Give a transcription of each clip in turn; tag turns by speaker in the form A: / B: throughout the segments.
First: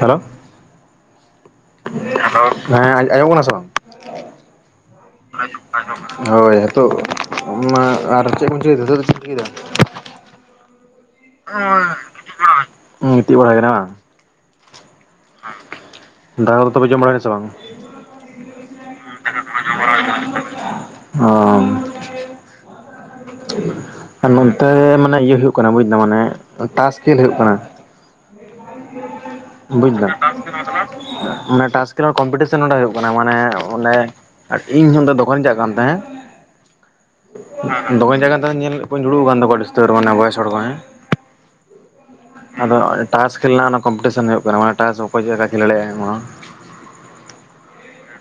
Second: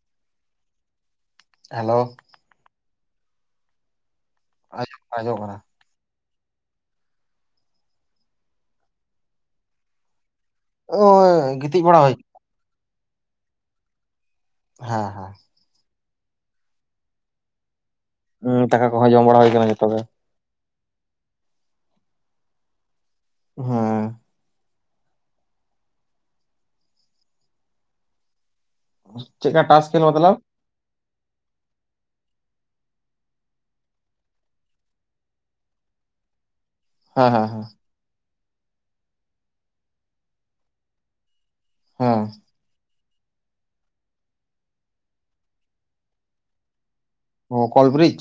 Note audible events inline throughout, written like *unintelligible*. A: Hello
B: hello
A: hello. ᱦᱮᱸ ᱟᱸᱡᱚ ᱟᱸᱢᱚᱜ ᱠᱟᱱᱟ ᱥᱮ ᱵᱟᱝ?
B: ᱟᱡᱚᱢ ᱟᱸᱡᱚᱢᱚᱜ ᱠᱟᱱᱟ ᱾
A: ᱦᱳᱭ᱾ ᱱᱤᱛᱚᱜ ᱢᱟ ᱟᱨ ᱪᱮᱫ ᱠᱚ ᱵᱤᱱ ᱪᱤᱠᱟᱹᱭ, ᱱᱤᱛᱚᱜ ᱫᱚ ᱪᱮᱫ ᱵᱤᱱ ᱪᱤᱠᱟᱹᱭ ᱫᱟ?
B: ᱚᱭ ᱜᱤᱛᱤᱡ ᱵᱟᱲᱟ ᱦᱳᱭ
A: ᱜᱤᱛᱤᱡ ᱵᱟᱲᱟᱭ ᱠᱟᱱᱟ ᱵᱟᱝ?
B: ᱦᱮᱸ ᱦᱮᱸ᱾
A: ᱫᱟᱠᱟ ᱠᱚ ᱛᱚᱵᱮ ᱡᱚᱢ ᱵᱟᱲᱟ ᱦᱳᱭ ᱱᱟ ᱥᱮ ᱵᱟᱝ? ᱩᱸ
B: ᱦᱩᱸ ᱫᱟᱠᱟ ᱠᱚᱦᱚᱸ ᱡᱚᱢ ᱵᱟᱲᱟ
A: ᱫᱟᱠᱟ
B: ᱦᱩᱭ
A: ᱠᱚᱫᱚ
B: ᱠᱟᱱᱟ
A: ᱡᱚᱢ
B: ᱡᱚᱛᱚ
A: ᱵᱟᱲᱟ
B: ᱜᱮ
A: ᱦᱩᱭ ᱠᱟᱱᱟ᱾ ᱚᱻ
B: ᱦᱩᱸ᱾
A: ᱟ ᱱᱚᱱᱛᱮ ᱢᱟᱱᱮ ᱤᱭᱟᱹ ᱦᱩᱭᱩᱜ ᱠᱟᱱᱟ ᱵᱩᱡ ᱫᱟᱢ ᱢᱟᱱᱮ ᱴᱟᱥ ᱠᱷᱮᱞ ᱦᱩᱭᱩᱜ ᱠᱟᱱᱟ ᱾
B: ᱦ *inaudible*
A: ᱵᱩᱡ ᱫᱟᱢ, ᱢᱟᱱᱮ ᱴᱟᱥ ᱠᱷᱮᱞᱟ ᱠᱚᱢᱯᱤᱴᱤᱮᱱ ᱱᱚᱸᱰᱮ ᱦᱩᱭᱩᱜ ᱠᱟᱱᱟ, ᱢᱟᱱᱮ ᱚᱸᱰᱮ ᱟᱨ ᱤᱧ ᱦᱚᱸ ᱚᱸᱰᱮ ᱫᱚᱠᱟᱱ ᱤᱧ ᱪᱟᱞᱟᱜ ᱠᱟᱱ ᱛᱟᱸᱦᱮᱜ,
B: ᱦᱮᱸ ᱦᱮᱸ ᱦᱮᱸ ᱾
A: ᱫᱚᱢᱮ ᱡᱟᱭᱜᱟ ᱫᱚ ᱧᱮᱞᱮᱫ ᱠᱚᱣᱟᱹᱧ ᱡᱩᱲᱩ ᱠᱟᱱ ᱫᱚᱠᱚ ᱟᱹᱰᱤ ᱩᱥᱛᱟᱹᱨ ᱢᱟᱱᱮ ᱵᱚᱭᱮᱥ ᱦᱚᱲ ᱠᱚ ᱦᱮᱸ,
B: ᱦᱮᱸ
A: ᱟᱫᱚ ᱴᱟᱥ ᱠᱷᱮᱞ ᱨᱮᱱᱟᱜ ᱚᱱᱟ ᱠᱚᱢᱯᱤᱴᱤᱥᱚᱱ ᱦᱩᱭᱩᱜ ᱠᱟᱱᱟ, ᱢᱟᱱᱮ ᱴᱟᱥ ᱚᱠᱚᱭ ᱪᱮᱫ ᱞᱮᱠᱟ ᱠᱷᱮᱞ ᱫᱟᱲᱮᱭᱟᱜᱼᱟᱭ᱾
B: ᱚ ᱠᱚᱞᱰᱨᱤᱡ?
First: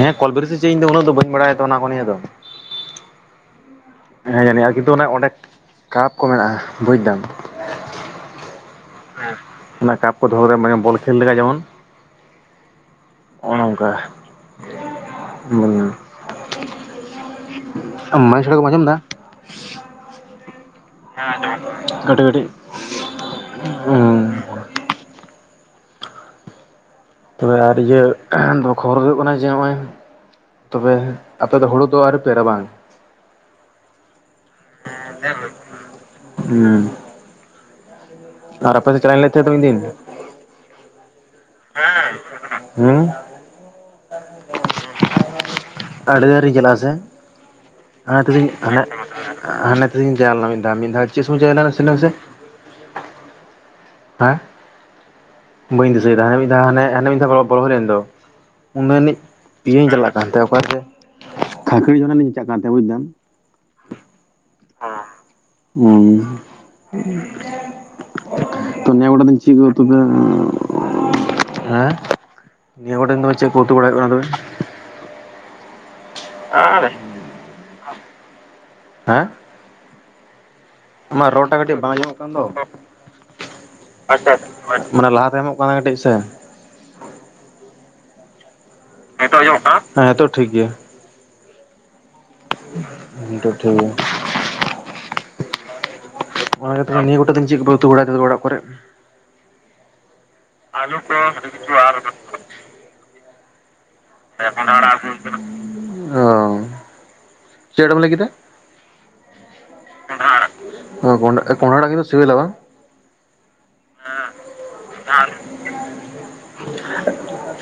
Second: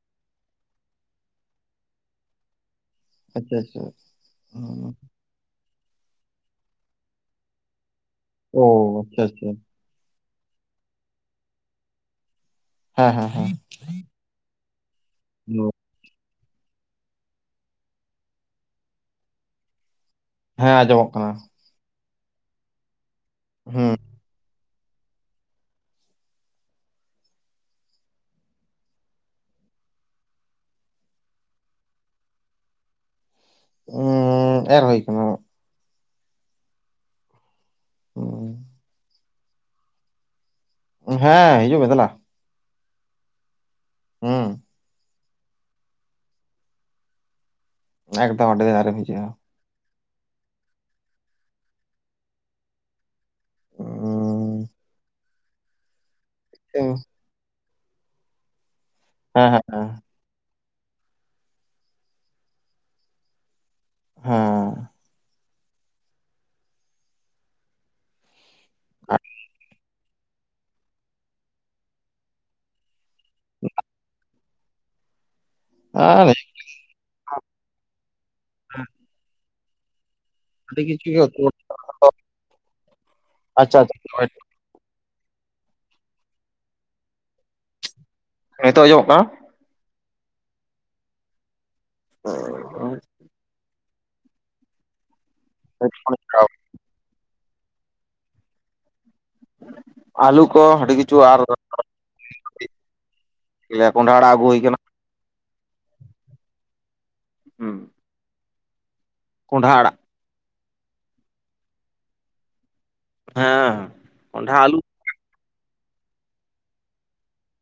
A: ᱦᱮᱸ ᱠᱚᱞᱵᱮᱨᱤᱡ ᱥᱮᱤ ᱪᱮᱫ ᱤᱧ ᱫᱚ ᱩᱱᱟᱹᱜ ᱫᱚ ᱵᱟᱹᱧ ᱵᱟᱲᱟᱭᱟ ᱛᱚ ᱚᱱᱟ ᱠᱚ ᱱᱤᱭᱟᱹ ᱫᱚ ᱾
B: ᱟᱪᱪᱷᱟ ᱟᱪᱪᱷᱟ ᱾
A: ᱦᱮᱸ ᱡᱟᱹᱱᱤᱡ ᱠᱤᱱᱛᱩ ᱚᱸᱰᱮ ᱠᱟᱯ ᱠᱚ ᱢᱮᱱᱟᱜᱼᱟ ᱵᱩᱡ ᱫᱟᱢ ᱾
B: ᱚ᱾ ᱟᱪᱪᱷᱟ ᱟᱪᱪᱷᱟ
A: ᱚᱱᱟ ᱠᱟᱯ ᱠᱚ ᱫᱚᱦᱚ ᱨᱮ ᱢᱟᱱᱮ ᱵᱚᱞ ᱠᱷᱮᱞ ᱞᱮᱠᱟ ᱡᱮᱢᱚᱱ,
B: ᱦᱮᱸ ᱦᱮᱸ ᱦᱮᱸ
A: ᱚᱱᱚ ᱚᱝ ᱠᱟ, ᱩᱸᱻ ᱟᱢ ᱢᱟᱹᱭᱤᱠ ᱥᱟᱲᱮ ᱠᱚᱢ ᱟᱸᱡᱚᱢ ᱫᱟ?
B: ᱦᱮᱸ ᱟ ᱡᱚᱢᱚᱜ
A: ᱠᱟᱹᱴᱤᱡ ᱠᱟᱹᱴᱤᱡ,
B: ᱦᱩᱸ
A: ᱛᱷᱚᱲᱟ ᱟᱨ ᱤᱭᱟᱹ ᱠᱷᱚᱵᱚᱨ ᱦᱩᱭᱩᱜ ᱠᱟᱱᱟ ᱡᱮ ᱦᱚᱸᱜᱼᱚᱭ ᱛᱚᱵᱮ ᱟᱯᱮ ᱫᱚ ᱦᱩᱲᱩ ᱫᱚ ᱟᱣᱨᱤ ᱯᱮ ᱮᱨᱟ ᱵᱟᱝ?
B: ᱩᱸᱻ ᱮᱨ ᱦᱩᱭ ᱠᱟᱱᱟ ᱾
A: ᱦᱩᱸ᱾
B: ᱩᱸᱻ
A: ᱟᱨ ᱟᱯᱮ ᱫᱚ ᱪᱟᱞᱟᱜ ᱤᱧ ᱞᱮᱭᱮᱫ ᱛᱟᱦᱮᱸᱫ ᱫᱚ ᱢᱤᱫ ᱫᱤᱱ?
B: ᱦᱮᱸ ᱦᱤᱡᱩᱜ ᱢᱮ ᱫᱮᱞᱟ ᱾
A: ᱦᱩᱸ?
B: ᱦᱩᱸ᱾
A: ᱟᱹᱰᱤ ᱫᱤᱱ ᱟᱣᱨᱤ ᱤᱧ ᱪᱟᱞᱟᱜᱼᱟ ᱦᱮᱸᱥᱮ? ᱚᱱᱟ ᱛᱮ ᱜᱤᱧ
B: ᱮᱠᱫᱚᱢ ᱟᱹᱰᱤ ᱫᱤᱱ
A: ᱦᱮᱸᱜᱼᱼ
B: ᱟᱣᱨᱤᱢ ᱦᱤᱡᱩᱜᱼᱟ
A: ᱦᱟᱱᱮ ᱛᱤᱥᱤᱧ ᱪᱟᱞᱟᱣ ᱞᱮᱱᱟ ᱢᱤᱫ ᱫᱷᱟᱣ ᱾ ᱢᱤᱫ ᱫᱷᱟᱣ ᱪᱮᱫ ᱥᱚᱢᱚᱭ ᱤᱧ ᱪᱟᱞᱟᱣ ᱞᱮᱱᱟ ᱞᱟᱹᱭ ᱢᱮᱥᱮ? ᱦᱮᱸ?
B: ᱦᱩᱸ᱾
A: ᱵᱟᱹᱧ ᱫᱤᱥᱟᱹᱭ ᱫᱟ, ᱦᱟᱸᱱᱮ ᱢᱤᱫ ᱫᱷᱟᱣ
B: ᱦᱮᱸ
A: ᱦᱟᱱᱮ ᱢᱤᱫ ᱫᱷᱟᱣ ᱵᱚᱞᱦᱚ ᱦᱩᱭ ᱞᱮᱱ ᱫᱚ᱾ ᱩᱱᱫᱚ ᱡᱟᱹᱱᱤᱡ
B: ᱦᱮᱸ
A: ᱤᱭᱟᱹᱧ ᱪᱟᱞᱟᱜ ᱠᱟᱱᱛᱮ ᱚᱠᱟᱭ ᱛᱮ ᱠᱷᱟᱹᱠᱲᱤ ᱡᱷᱚᱨᱱᱟ ᱞᱤᱧ ᱪᱟᱜ ᱠᱟᱱ ᱛᱟᱦᱮᱸᱜ ᱵᱩᱡ ᱫᱟᱢ ᱾
B: ᱦᱮᱸ
A: ᱚ᱾ ᱩᱸ ᱛᱚ ᱱᱮ ᱜᱚᱴᱟ ᱫᱤᱱ ᱪᱮᱫ ᱠᱚ ᱛᱚᱵᱮ *unintelligible* ᱦᱮᱸ? ᱱᱤᱭᱟᱹ ᱠᱚᱴᱷᱮᱱ ᱫᱚ ᱪᱮᱫ ᱠᱚ ᱩᱛᱩ ᱵᱟᱲᱟᱭ ᱦᱩᱭᱩᱜ ᱠᱟᱱᱟ ᱛᱳᱵᱮ?
B: ᱚ *unintelligible*
A: *unintelligible* ᱦᱮᱸ?
B: ᱟᱹᱰᱤ ᱠᱤᱪᱷᱩ ᱜᱮ
A: ᱟᱢᱟᱜ ᱨᱚᱲ ᱴᱟᱜ ᱠᱟᱹᱴᱤᱡ ᱵᱟᱝ ᱟᱸᱢᱚᱜ ᱠᱟᱱ ᱫᱚ, ᱟᱪᱪᱷᱟ ᱢᱟᱱᱮ ᱞᱟᱦᱟ ᱛᱟᱭᱚᱢᱚᱜ ᱠᱟᱱᱟ ᱠᱟᱹᱴᱤᱡ ᱥᱮ,
B: ᱱᱤᱛᱚᱜ ᱟᱸᱡᱚᱢᱚᱜ ᱠᱟᱱᱟ?
A: ᱦᱮᱸ ᱱᱤᱛᱚᱜ ᱴᱷᱤᱠ ᱜᱮᱭᱟ ᱾
B: *inaudible*
A: ᱦᱩᱸ ᱱᱤᱛᱚᱜ ᱴᱷᱤᱠ ᱜᱮᱭᱟ᱾
B: *unintelligible*
A: ᱚᱱᱟ ᱜᱮ ᱛᱚᱵᱮ ᱱᱤᱭᱟᱹ ᱠᱚᱴᱟ ᱫᱤᱱ ᱪᱮᱫ ᱠᱚ ᱯᱮ ᱩᱛᱩ ᱵᱟᱲᱟ ᱫᱟ ᱛᱚᱵᱮ ᱚᱲᱟᱜ ᱠᱚᱨᱮ?
B: ᱟᱹᱞᱩ ᱠᱚ ᱟᱹᱰᱤ ᱠᱤᱪᱷᱩ ᱟᱨ ᱞᱮ ᱠᱚᱸᱰᱷᱟ ᱟᱲᱟᱜ ᱟᱹᱜᱩ ᱦᱩᱭ ᱠᱟᱱᱟ
A: ᱚ,
B: ᱦᱩᱸ
A: ᱪᱮᱫ ᱮᱢ ᱞᱟᱹᱭ ᱠᱮᱫᱟ?
B: ᱠᱚᱸᱰᱷᱟ ᱟᱲᱟᱜ᱾
A: ᱦᱳᱭ ᱠᱚᱸᱰᱷᱟ ᱠᱚᱸᱰᱷᱟ ᱟᱲᱟᱜ ᱠᱤᱱᱛᱩ ᱥᱤᱵᱤᱞᱼᱟ ᱵᱟᱝ?
B: ᱦᱮᱸ ᱠᱚᱸᱵᱷᱟ ᱟᱞᱩ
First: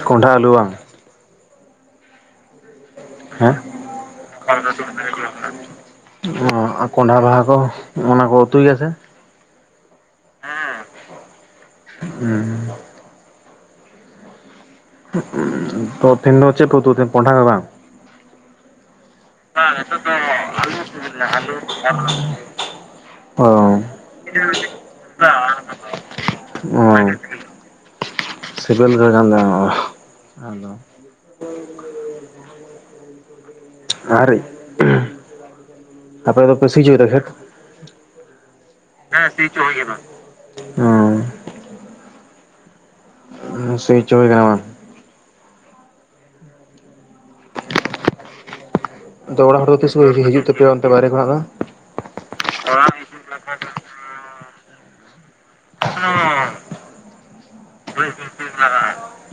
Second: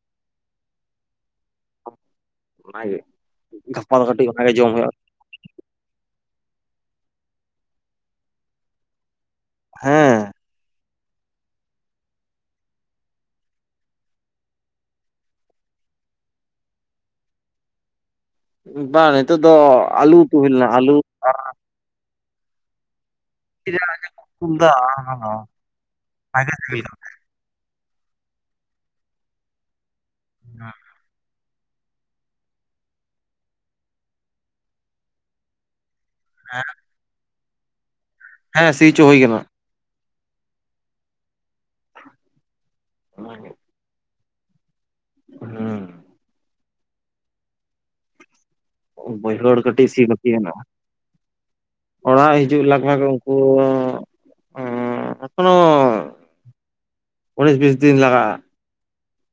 A: ᱠᱚᱸᱰᱷᱟ ᱟᱹᱞᱩ ᱵᱟᱝ?
B: ᱚᱱᱟ ᱜᱮ
A: ᱦᱮᱸᱜ *unintelligible* ᱼᱼ ᱚ ᱠᱚᱸᱰᱷᱟ ᱵᱟᱦᱟ ᱦᱚᱸᱠᱚ ᱚᱱᱟ ᱠᱚ ᱩᱛᱩᱭᱟ ᱥᱮ?
B: ᱦᱮᱸ
A: ᱦᱩᱸ᱾ ᱛᱚ ᱛᱮᱦᱮᱧ ᱫᱚ ᱪᱮᱫ ᱯᱮ ᱩᱛᱩ ᱞᱮᱫ ᱛᱟᱦᱮᱸ ᱠᱚᱸᱰᱷᱟ ᱜᱮ ᱵᱟᱝ?
B: ᱵᱟᱝ, ᱱᱤᱛᱚᱜ ᱫᱚ ᱟᱞᱩ ᱩᱛᱩ ᱦᱩᱭ ᱞᱮᱱᱟ ᱟᱞᱩ ᱾
A: ᱚ
B: *unintelligible* ᱫᱚ ᱵᱷᱟᱜᱮ ᱥᱤᱵᱤᱞ
A: ᱚ
B: ᱠᱟᱱ ᱛᱟᱦᱮᱫ
A: ᱥᱤᱵᱤᱞ ᱫᱚ ᱠᱟᱱᱟᱢᱚᱜᱼᱟ, ᱟᱫᱚ ᱟᱨ ᱟᱯᱮ ᱫᱚ ᱯᱮ ᱥᱤ ᱦᱚᱪ ᱮᱫᱟ ᱠᱷᱮᱛ᱾
B: ᱦᱮᱸ ᱥᱤ ᱦᱚᱪᱚ ᱦᱩᱭ ᱟᱠᱟᱱᱟ᱾
A: *unintelligible* ᱚᱸᱻ
B: ᱚᱱᱟ ᱜᱮ
A: ᱦᱳᱭ ᱥᱤ ᱦᱚᱪᱚ ᱮᱫᱟ ᱵᱟᱝ?
B: ᱦᱮᱸ᱾ ᱦᱩᱸ
A: ᱟᱫᱚ
B: ᱵᱟᱹᱭᱦᱟᱹᱲ
A: ᱚᱲᱟᱜ ᱦᱚᱲ ᱫᱚ
B: ᱠᱟᱹᱴᱤᱡ
A: ᱛᱤᱥ
B: ᱥᱤ
A: ᱠᱚ
B: ᱵᱟᱹᱠᱤ
A: ᱦᱤᱡᱩᱜ
B: ᱢᱮᱱᱟᱜᱼᱟ
A: ᱛᱟᱯᱮᱭᱟ? ᱚᱱᱛᱮ ᱵᱟᱭᱨᱮ ᱠᱷᱚᱱᱟᱜ ᱫᱚ᱾
B: ᱚᱲᱟᱜ ᱦᱤᱡᱩᱜ ᱞᱟᱜ ᱩᱱᱠᱩ ᱮᱠᱷᱚᱱ ᱩᱱᱤᱥ ᱵᱤᱥ ᱫᱤᱱ ᱞᱟᱦᱟ᱾
A: *unintelligible*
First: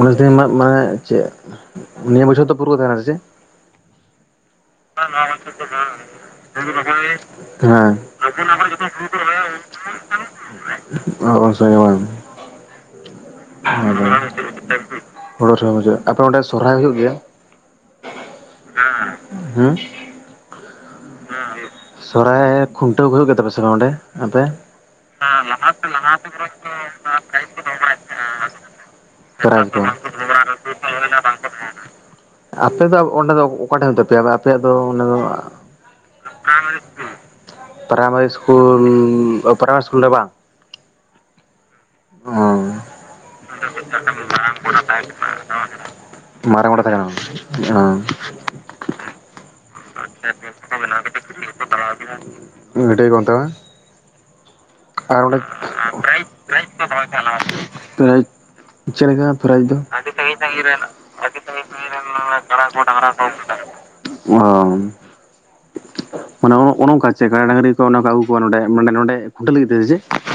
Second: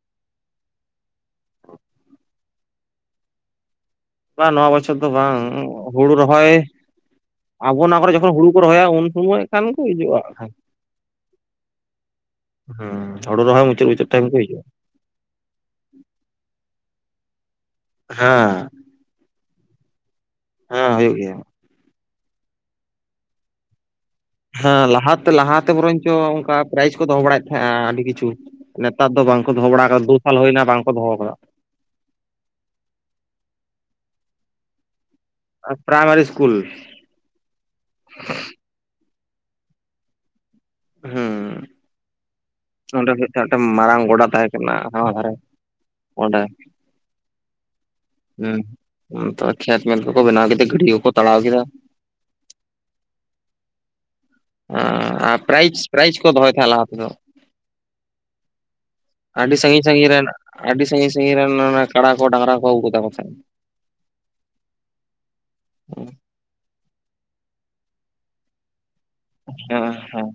A: ᱩᱱᱤᱥ ᱫᱤᱱ ᱢᱟᱱᱮ ᱪᱮᱫ? ᱱᱤᱭᱟᱹ ᱵᱚᱪᱷᱚᱨ ᱫᱚ ᱯᱩᱨᱟᱹ ᱠᱚ ᱛᱟᱦᱮᱱᱟ ᱥᱮ ᱪᱮᱫ?
B: ᱵᱟᱝ, ᱱᱚᱣᱟ ᱵᱚᱪᱷᱚᱨ ᱫᱚ ᱵᱟᱝ, ᱦᱩᱲᱩ ᱨᱚᱦᱚᱭ ᱟᱵᱚ
A: ᱦᱮᱸ
B: ᱚᱱᱟ ᱠᱚᱨᱮ ᱡᱚᱠᱷᱚᱱ ᱦᱩᱲᱩ ᱠᱚ ᱨᱚᱦᱚᱭᱟ, ᱩᱱ ᱥᱩᱢᱚᱭ ᱠᱷᱟᱱ ᱠᱚ ᱦᱤᱡᱩᱜᱼᱟ᱾ ᱦᱟᱸᱜ
A: *unintelligible*
B: ᱦᱩᱸ ᱦᱩᱲᱩ ᱨᱚᱦᱚᱭ ᱢᱩᱪᱟᱹᱫ ᱢᱩᱪᱟᱹᱫ ᱴᱟᱭᱤᱢ ᱜᱮ ᱠᱚ ᱦᱤᱡᱩᱜᱼᱟ᱾
A: ᱦᱩᱲᱩ ᱨᱮᱦᱚᱭ ᱢᱩᱪᱟᱹᱫ, ᱟᱯᱮ ᱚᱸᱰᱮ ᱥᱚᱨᱦᱟᱭ ᱦᱩᱭᱩᱜ ᱜᱮᱭᱟ?
B: ᱦᱮᱸᱻ
A: ᱦᱩᱸ᱾
B: ᱦᱮ ᱦᱩᱭᱩᱜ ᱜᱮᱭᱟ
A: ᱥᱚᱨᱦᱟᱭ ᱠᱷᱩᱱᱴᱟᱹᱣ ᱠᱚ ᱦᱩᱭᱩᱜ ᱜᱮ ᱛᱟᱯᱮ ᱥᱮ ᱵᱟᱝ ᱚᱸᱰᱮ? ᱢᱚᱛᱮ
B: ᱦᱮᱸ ᱞᱟᱦᱟᱛᱮ
A: ᱞᱟᱦᱟᱛᱮ
B: ᱵᱚᱨᱚᱱᱪᱚ
A: ᱞᱟᱦᱟᱛᱮ
B: ᱚᱱᱠᱟ ᱯᱨᱟᱭᱤᱡᱽ ᱠᱚ ᱫᱚᱦᱚ
A: ᱜᱟᱭ
B: ᱵᱟᱲᱟᱭᱮᱫ
A: ᱠᱚ *unintelligible* *unintelligible*
B: ᱛᱟᱦᱮᱸᱜᱼᱟ ᱟᱹᱰᱤ ᱠᱤᱪᱷᱩ ᱱᱮᱛᱟᱨ ᱫᱚ ᱫᱚᱦᱚ
A: ᱵᱟᱝᱠᱚ
B: ᱵᱟᱲᱟ
A: *unintelligible*
B: ᱟᱠᱟᱫᱟ ᱫᱩ ᱥᱟᱞ ᱦᱩᱭᱱᱟ ᱵᱟᱝᱠᱚ ᱫᱚᱦᱚ ᱟᱠᱟᱫᱟ
A: ᱟᱯᱮ ᱫᱚ ᱚᱸᱰᱮ ᱫᱚ ᱚᱠᱟ ᱴᱷᱮᱱ ᱦᱩᱭᱩᱜ ᱛᱟᱯᱮᱭᱟ? ᱟᱯᱮᱭᱟᱜ ᱫᱚ ᱚᱰᱮ ᱫᱚ
B: primary school.
A: Primary school primary school ᱨᱮ ᱵᱟᱝ?
B: ᱦᱩᱸᱻ᱾
A: *unintelligible* ᱢᱟᱨᱮ
B: ᱢᱟᱨᱟᱝ ᱜᱚᱰᱟ ᱛᱟᱦᱮᱸ ᱠᱟᱱᱟ ᱦᱟᱱᱟ ᱫᱷᱟᱨᱮ ᱚᱸᱰᱮ
A: ᱢᱟᱨᱟᱝ ᱜᱚᱰᱟ ᱛᱟᱦᱮᱸᱠᱟᱱᱟ ᱚ᱾
B: ᱛᱚᱵ ᱠᱷᱮᱛ ᱢᱮᱛ ᱠᱚᱠᱚ ᱵᱮᱱᱟᱣ ᱠᱮᱫᱟ᱾ ᱜᱷᱟᱰᱤᱛᱟ ᱠᱚᱠᱚ ᱛᱟᱲᱟᱣ ᱠᱮᱫᱟ᱾
A: ᱢᱤᱫᱴᱟᱹᱭ ᱠᱚ ᱛᱟᱣᱟ *unintelligible*
B: ᱟᱨ
A: ᱚᱰᱮ,
B: ᱯᱨᱟᱭᱤᱡᱽ ᱯᱨᱟᱭᱤᱡᱽ
A: ᱯᱮᱨᱟᱤᱪ
B: ᱠᱚ ᱫᱚᱦᱚᱭ
A: ᱯᱮᱨᱟᱤᱪ
B: ᱛᱟᱦᱮᱸᱫ ᱞᱟᱦᱟ
A: ᱠᱚ ᱫᱚᱦᱚᱭ
B: ᱛᱮᱫᱚ
A: ᱛᱟᱦᱮᱱᱟ ᱾ ᱪᱮᱫ ᱞᱮᱠᱟ
B: ᱟᱹᱰᱤ
A: ᱯᱮᱨᱟᱤᱪ ᱫᱚ?
B: ᱥᱟᱺᱜᱤᱧ
A: ᱟᱰᱤ
B: ᱥᱟᱺᱜᱤᱧ ᱨᱮᱱ
A: ᱥᱟᱹᱜᱤᱧ ᱥᱟᱹᱜᱤᱧ ᱨᱮᱱ
B: ᱟᱹᱰᱤ ᱥᱟᱺᱜᱤᱧ ᱥᱟᱺᱜᱤᱧ ᱨᱮᱱ ᱚᱱᱟ ᱠᱟᱲᱟ ᱠᱚ ᱰᱟᱝᱨᱟ
A: ᱠᱟᱰᱟ ᱠᱚ
B: ᱟᱹᱜᱩ ᱠᱚᱛᱟ
A: ᱰᱟᱝᱨᱟ ᱟᱜᱩ
B: ᱛᱟᱦᱮᱸᱫ
A: ᱠᱚ ᱛᱟᱦᱮᱫ᱾ ᱚᱻ᱾
B: *inaudible*
A: ᱢᱟᱱᱮ ᱚᱱᱮ ᱚᱱᱠᱟ ᱪᱮ ᱠᱟᱲᱟ ᱰᱟᱝᱨᱤ ᱠᱚ ᱚᱱᱠᱟ ᱟᱹᱜᱩ ᱠᱚᱣᱟ᱾ ᱱᱚᱰᱮ ᱢᱟᱱᱮ ᱱᱚᱸᱰᱮ ᱠᱷᱩᱱᱴᱟᱹᱣ ᱞᱟᱜᱤᱫ ᱛᱮ
B: ᱦᱮᱸ
A: ᱥᱮ ᱪᱮ?
B: ᱦᱮᱸ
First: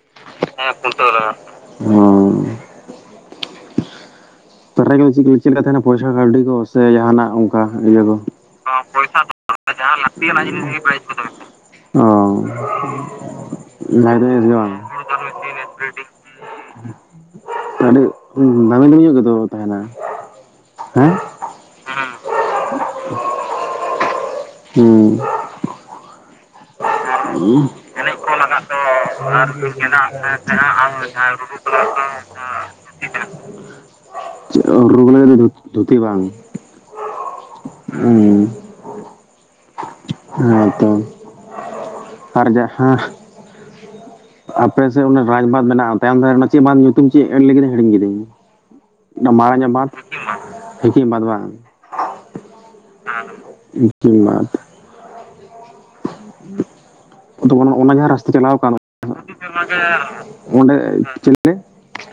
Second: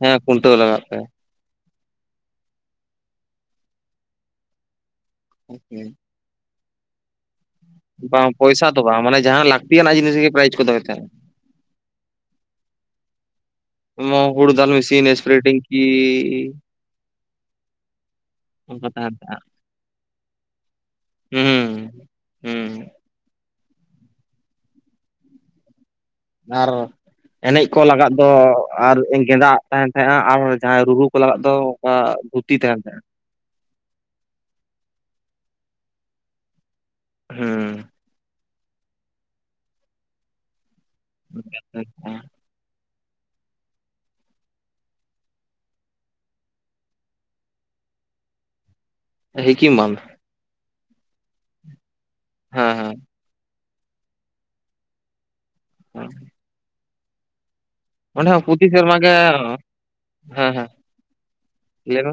B: ᱦᱮᱸ ᱠᱷᱩᱱᱴᱟᱹᱣ
A: ᱦᱮ
B: ᱞᱟᱜᱟᱜ ᱯᱮ
A: ᱠᱷᱩᱱᱴᱟᱹᱣ ᱞᱟᱜᱟᱫ ᱯᱮᱨᱟᱡᱽ ᱠᱚ ᱪᱮᱫ ᱞᱮᱠᱟ ᱛᱟᱦᱮᱱᱟ, ᱯᱚᱭᱥᱟ ᱠᱟᱹᱣᱰᱤ ᱠᱚ ᱥᱮ ᱡᱟᱦᱱᱟᱜ
B: ᱵᱟᱝ ᱯᱚᱭᱥᱟ ᱫᱚ ᱵᱟᱝ
A: ᱯᱚᱭᱥᱟ
B: ᱢᱟᱱᱮ
A: ᱫᱚ
B: ᱡᱟᱦᱟᱸ
A: ᱡᱟᱦᱟ
B: ᱞᱟᱹᱠᱛᱤᱭᱟᱱᱟᱜ
A: ᱞᱟᱹᱠᱛᱤ ᱟᱱᱟᱜ
B: ᱯᱨᱟᱭᱤᱡᱽ ᱠᱚ
A: ᱡᱤᱱᱤᱥ ᱜᱮ,
B: ᱫᱚᱦᱚᱭ
A: ᱯᱮᱨᱟᱡ ᱫᱚ ᱛᱟᱦᱮᱱᱟ᱾ ᱚᱻ
B: ᱦᱩᱲᱩ ᱫᱟᱞ ᱢᱮᱥᱤᱱ, ᱥᱯᱨᱮᱰᱤᱝ ᱠᱤ,
A: ᱟᱹᱰᱤ ᱫᱟᱢᱤ
B: ᱚᱱᱠᱟ
A: ᱫᱟᱢᱤ
B: ᱛᱟᱦᱮᱸᱱ
A: ᱧᱚᱜ ᱜᱮᱛᱚ᱾
B: ᱛᱟᱦᱮᱸᱜ
A: ᱛᱟᱦᱮᱱᱟ ᱦᱮᱸ,
B: ᱦᱩᱸ ᱦᱩᱸ
A: ᱦᱩᱸ᱾ ᱦᱩᱸ᱾
B: ᱟᱨ ᱮᱱᱮᱡ ᱠᱚ ᱞᱟᱜᱟᱫ ᱫᱚ ᱟᱨ ᱜᱮᱸᱫᱟᱜ ᱛᱟᱦᱮᱸᱱ ᱛᱟᱦᱮᱸᱜᱼᱟ ᱟᱨ ᱡᱟᱦᱟᱸᱭ ᱨᱩᱨᱩ ᱠᱚ ᱞᱟᱜᱟᱫ ᱫᱚ ᱟᱸᱜ ᱫᱷᱩᱛᱤ ᱛᱟᱦᱮᱸᱱ ᱛᱟᱦᱮᱸᱜ-ᱟ᱾
A: ᱪᱮᱫ, ᱨᱩᱨᱩ ᱠᱚ ᱞᱟᱜᱤᱫ ᱫᱚ ᱫᱷᱩᱛᱤ ᱵᱟᱝ? ᱩᱸᱻ, ᱦᱮᱸ ᱛᱚ᱾
B: *inaudible*
A: ᱟᱨ ᱡᱟᱦᱟᱸ *inaudible* ᱟᱯᱮ ᱥᱮᱫ ᱚᱱᱟ ᱨᱟᱡᱽ ᱵᱟᱸᱫᱽ ᱢᱮᱱᱟᱜᱼᱟ ᱛᱟᱭᱚᱢ ᱫᱟᱨᱮᱱᱟᱜ ᱪᱮᱫ ᱵᱟᱸᱫᱽ ᱧᱩᱛᱩᱢ ᱪᱮᱫ ᱮᱢ ᱞᱟᱹᱭ ᱠᱮᱫᱟ ᱦᱤᱲᱤᱧ ᱠᱤᱫᱟᱹᱧ᱾ *inaudible* ᱚᱱᱟ
B: ᱦᱩᱸ
A: ᱢᱟᱨᱟᱝ ᱧᱚᱜ ᱵᱟᱸᱫᱽ
B: ᱦᱤᱠᱤᱢᱵᱟᱸᱫ
A: ᱦᱤᱠᱤᱢ ᱵᱟᱸᱫᱽ ᱵᱟᱝ?
B: ᱦᱮᱸ ᱦᱮᱸ
A: ᱠᱤᱢ ᱵᱟᱸᱫᱽ,
B: ᱚ,
A: ᱦᱩᱸᱜ-ᱩᱸ, ᱟᱫᱚ ᱟᱱᱟ ᱚᱱᱟ ᱡᱟᱦᱟᱸ
B: ᱚᱸᱰᱮ
A: ᱨᱟᱥᱛᱟ
B: ᱦᱚᱸ
A: ᱪᱟᱞᱟᱣ
B: ᱯᱨᱚᱛᱤ
A: ᱠᱟᱱ,
B: ᱥᱮᱨᱢᱟ ᱜᱮ ᱦᱮᱸ
A: *inaudible*
B: ᱦᱮᱸ
A: ᱚᱸᱰᱮ ᱪᱮᱞᱮ?
B: ᱞᱟᱹᱭ ᱢᱮ,